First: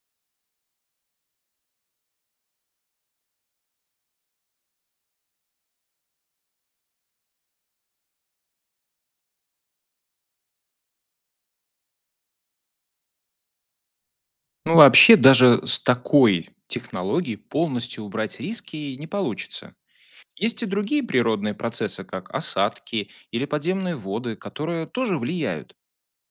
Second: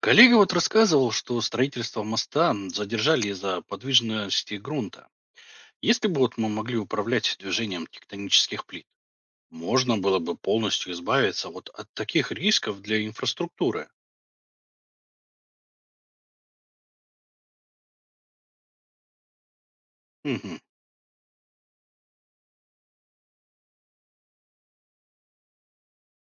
Коллега вот рассказывал, что строительство моста задержали из-за подвижности грунта. Если бы вот мы могли управлять движением тектонических плит, можно было бы полностью избавиться вот от таких рисков для инфраструктуры. Ну, вообще, даже с такой технологией полностью убрать риски не получится. Мгм, Есть и другие природные процессы, как осадки или подземные воды, которые тоже влияют.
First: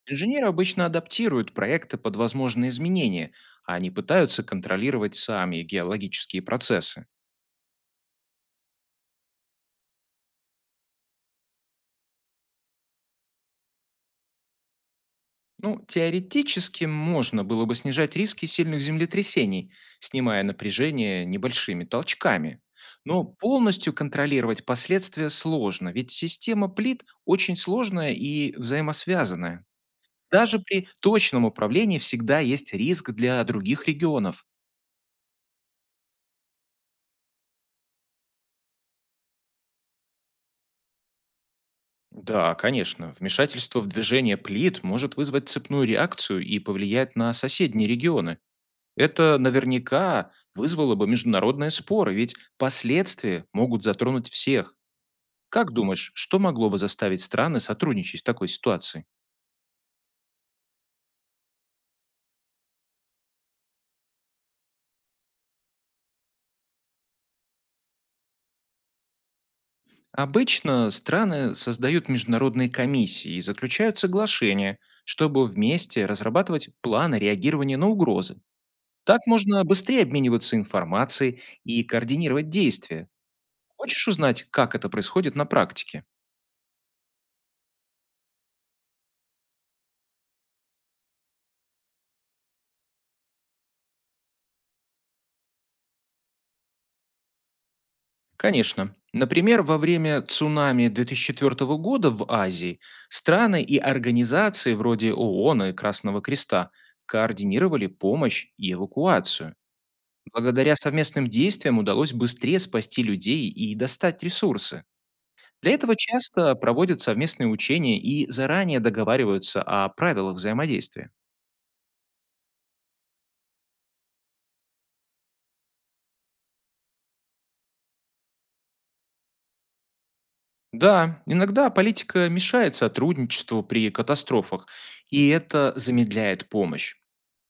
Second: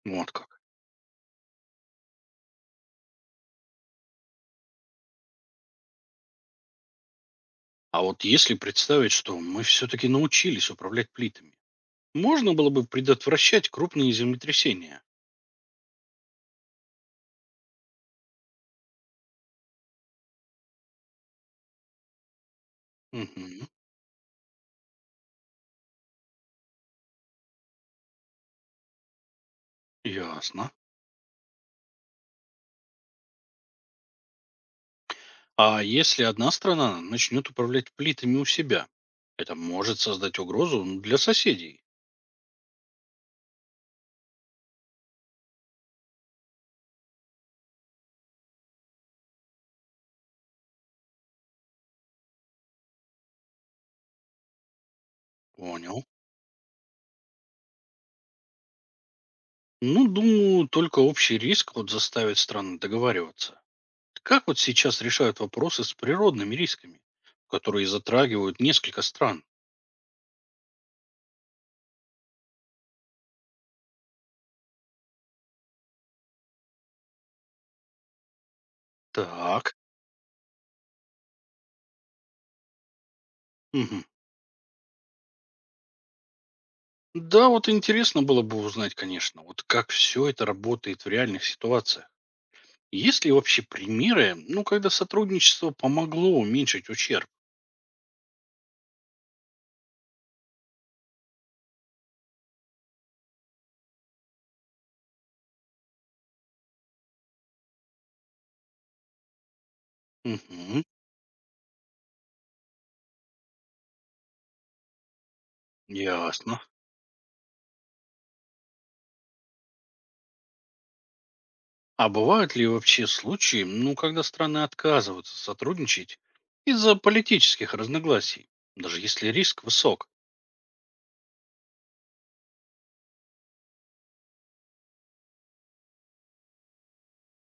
вот Инженеры как. обычно адаптируют проекты под возможные изменения, а они пытаются контролировать сами геологические процессы. А вот если представить, что мы все-таки научились управлять плитами, можно было бы предотвращать крупные землетрясения. Ну, теоретически можно было бы снижать риски сильных землетрясений, снимая напряжение небольшими толчками. Но Мгм, полностью контролировать последствия сложно, ведь система плит очень сложная и взаимосвязанная. Даже ясно. при точном управлении всегда есть риск для других регионов. А если одна страна начнет управлять плитами у себя, это может создать угрозу для соседей. Да, конечно, вмешательство в движение плит может вызвать цепную реакцию и повлиять на соседние регионы. Это наверняка вызвало бы международные споры, ведь последствия могут затронуть всех. Как Понял. думаешь, что могло бы заставить страны сотрудничать в такой ситуации? Ну, думаю, только общий риск вот заставит страны договариваться. Как вот сейчас решают вопросы с природными рисками, которые затрагивают несколько стран? Обычно страны создают международные комиссии и заключают соглашения, чтобы вместе разрабатывать планы реагирования на угрозы. Так можно Так, быстрее обмениваться информацией и координировать действия. мгм. Хочешь узнать, как это происходит на практике? Да, вот интересно было бы узнать, конечно, вот как все это работает в реальных ситуациях. Есть ли вообще примеры, ну, когда сотрудничество помогло уменьшить ущерб? Конечно. Например, во время цунами 2004 года в Азии страны и организации вроде ООН и Красного Креста координировали помощь и эвакуацию. Благодаря Угу, совместным действиям удалось быстрее спасти людей и достать ресурсы. Для этого часто ясно. проводят совместные учения и заранее договариваются о правилах взаимодействия. А бывают ли вообще случаи, ну, когда страны отказываются сотрудничать из-за политических разногласий, даже если риск высок? Да, иногда политика мешает сотрудничеству при катастрофах, и это замедляет помощь.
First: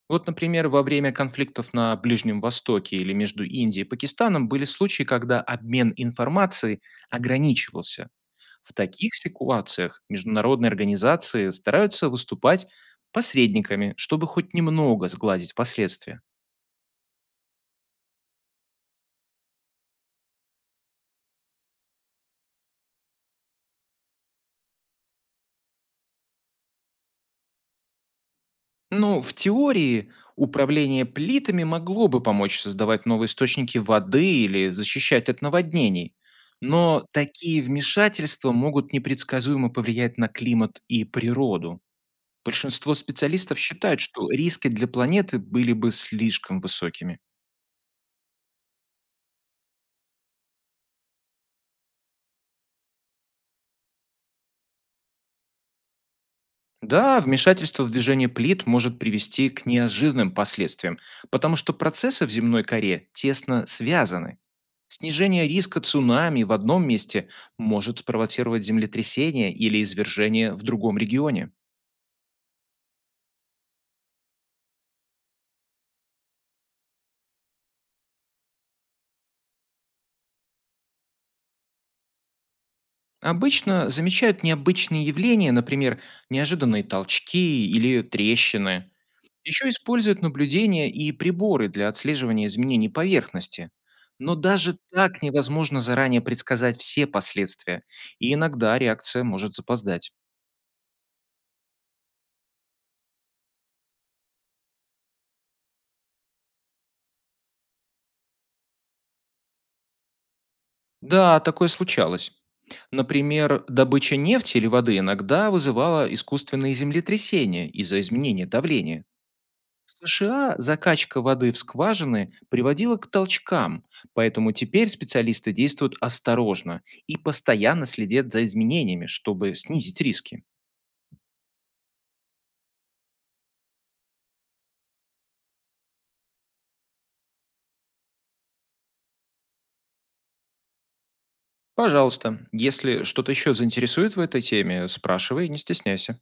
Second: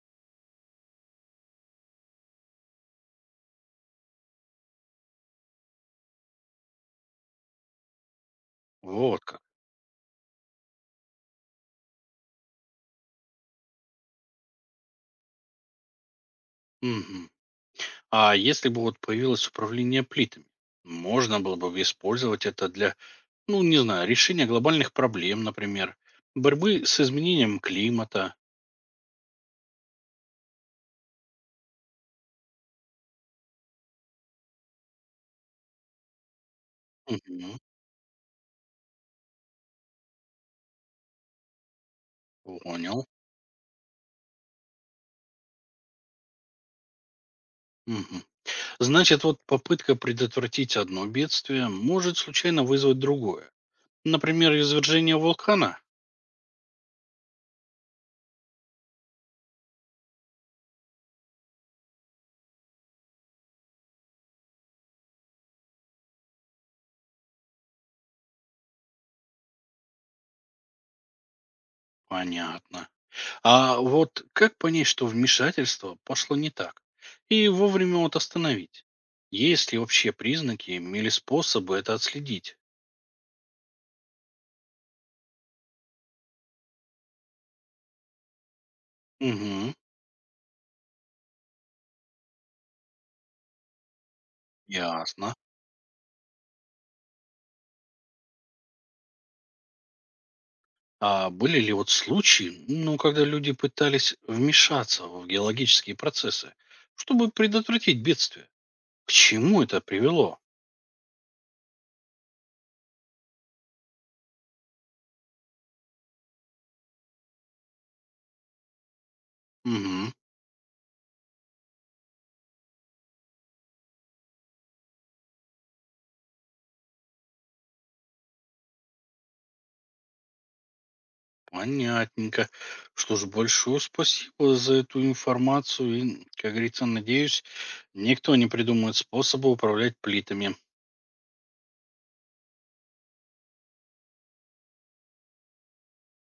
Вот, например, во время конфликтов на Ближнем Востоке или между Индией и Пакистаном были случаи, когда обмен информацией ограничивался. В таких Вот как. ситуациях международные организации стараются выступать посредниками, чтобы хоть немного сгладить последствия. Мгм. А если бы вот появилось управление плитами, можно было бы использовать это для, ну, не знаю, решения глобальных проблем, например, борьбы с изменением климата. Ну, в теории управление плитами могло бы помочь создавать новые источники воды или защищать от наводнений. Но Мгм. такие вмешательства могут непредсказуемо повлиять на климат и природу. Большинство Понял. специалистов считают, что риски для планеты были бы слишком высокими. Мгм. Значит, вот попытка предотвратить одно бедствие может случайно вызвать другое. Например, извержение вулкана? Да, вмешательство в движение плит может привести к неожиданным последствиям, потому что процессы в земной коре тесно связаны. Снижение риска цунами в одном месте может спровоцировать землетрясение или извержение в другом регионе. Понятно. А вот как понять, что вмешательство пошло не так? И вовремя вот остановить? Есть ли вообще признаки или способы это отследить? Обычно замечают необычные явления, например, неожиданные толчки или трещины. Еще Угу, используют наблюдения и приборы для отслеживания изменений поверхности. Но даже так ясно. невозможно заранее предсказать все последствия, и иногда реакция может запоздать. А были ли вот случаи, ну, когда люди пытались вмешаться в геологические процессы, чтобы предотвратить бедствие? К чему это привело? Да, такое случалось. Например, добыча нефти или воды иногда вызывала искусственные землетрясения из-за изменения давления. В Угу. США закачка воды в скважины приводила к толчкам, поэтому теперь специалисты действуют осторожно и постоянно следят за изменениями, чтобы снизить риски. Понятненько. Что ж, большое спасибо за эту информацию. И, как говорится, надеюсь, никто не придумает способа управлять плитами. Пожалуйста, если что-то еще заинтересует в этой теме, спрашивай, не стесняйся.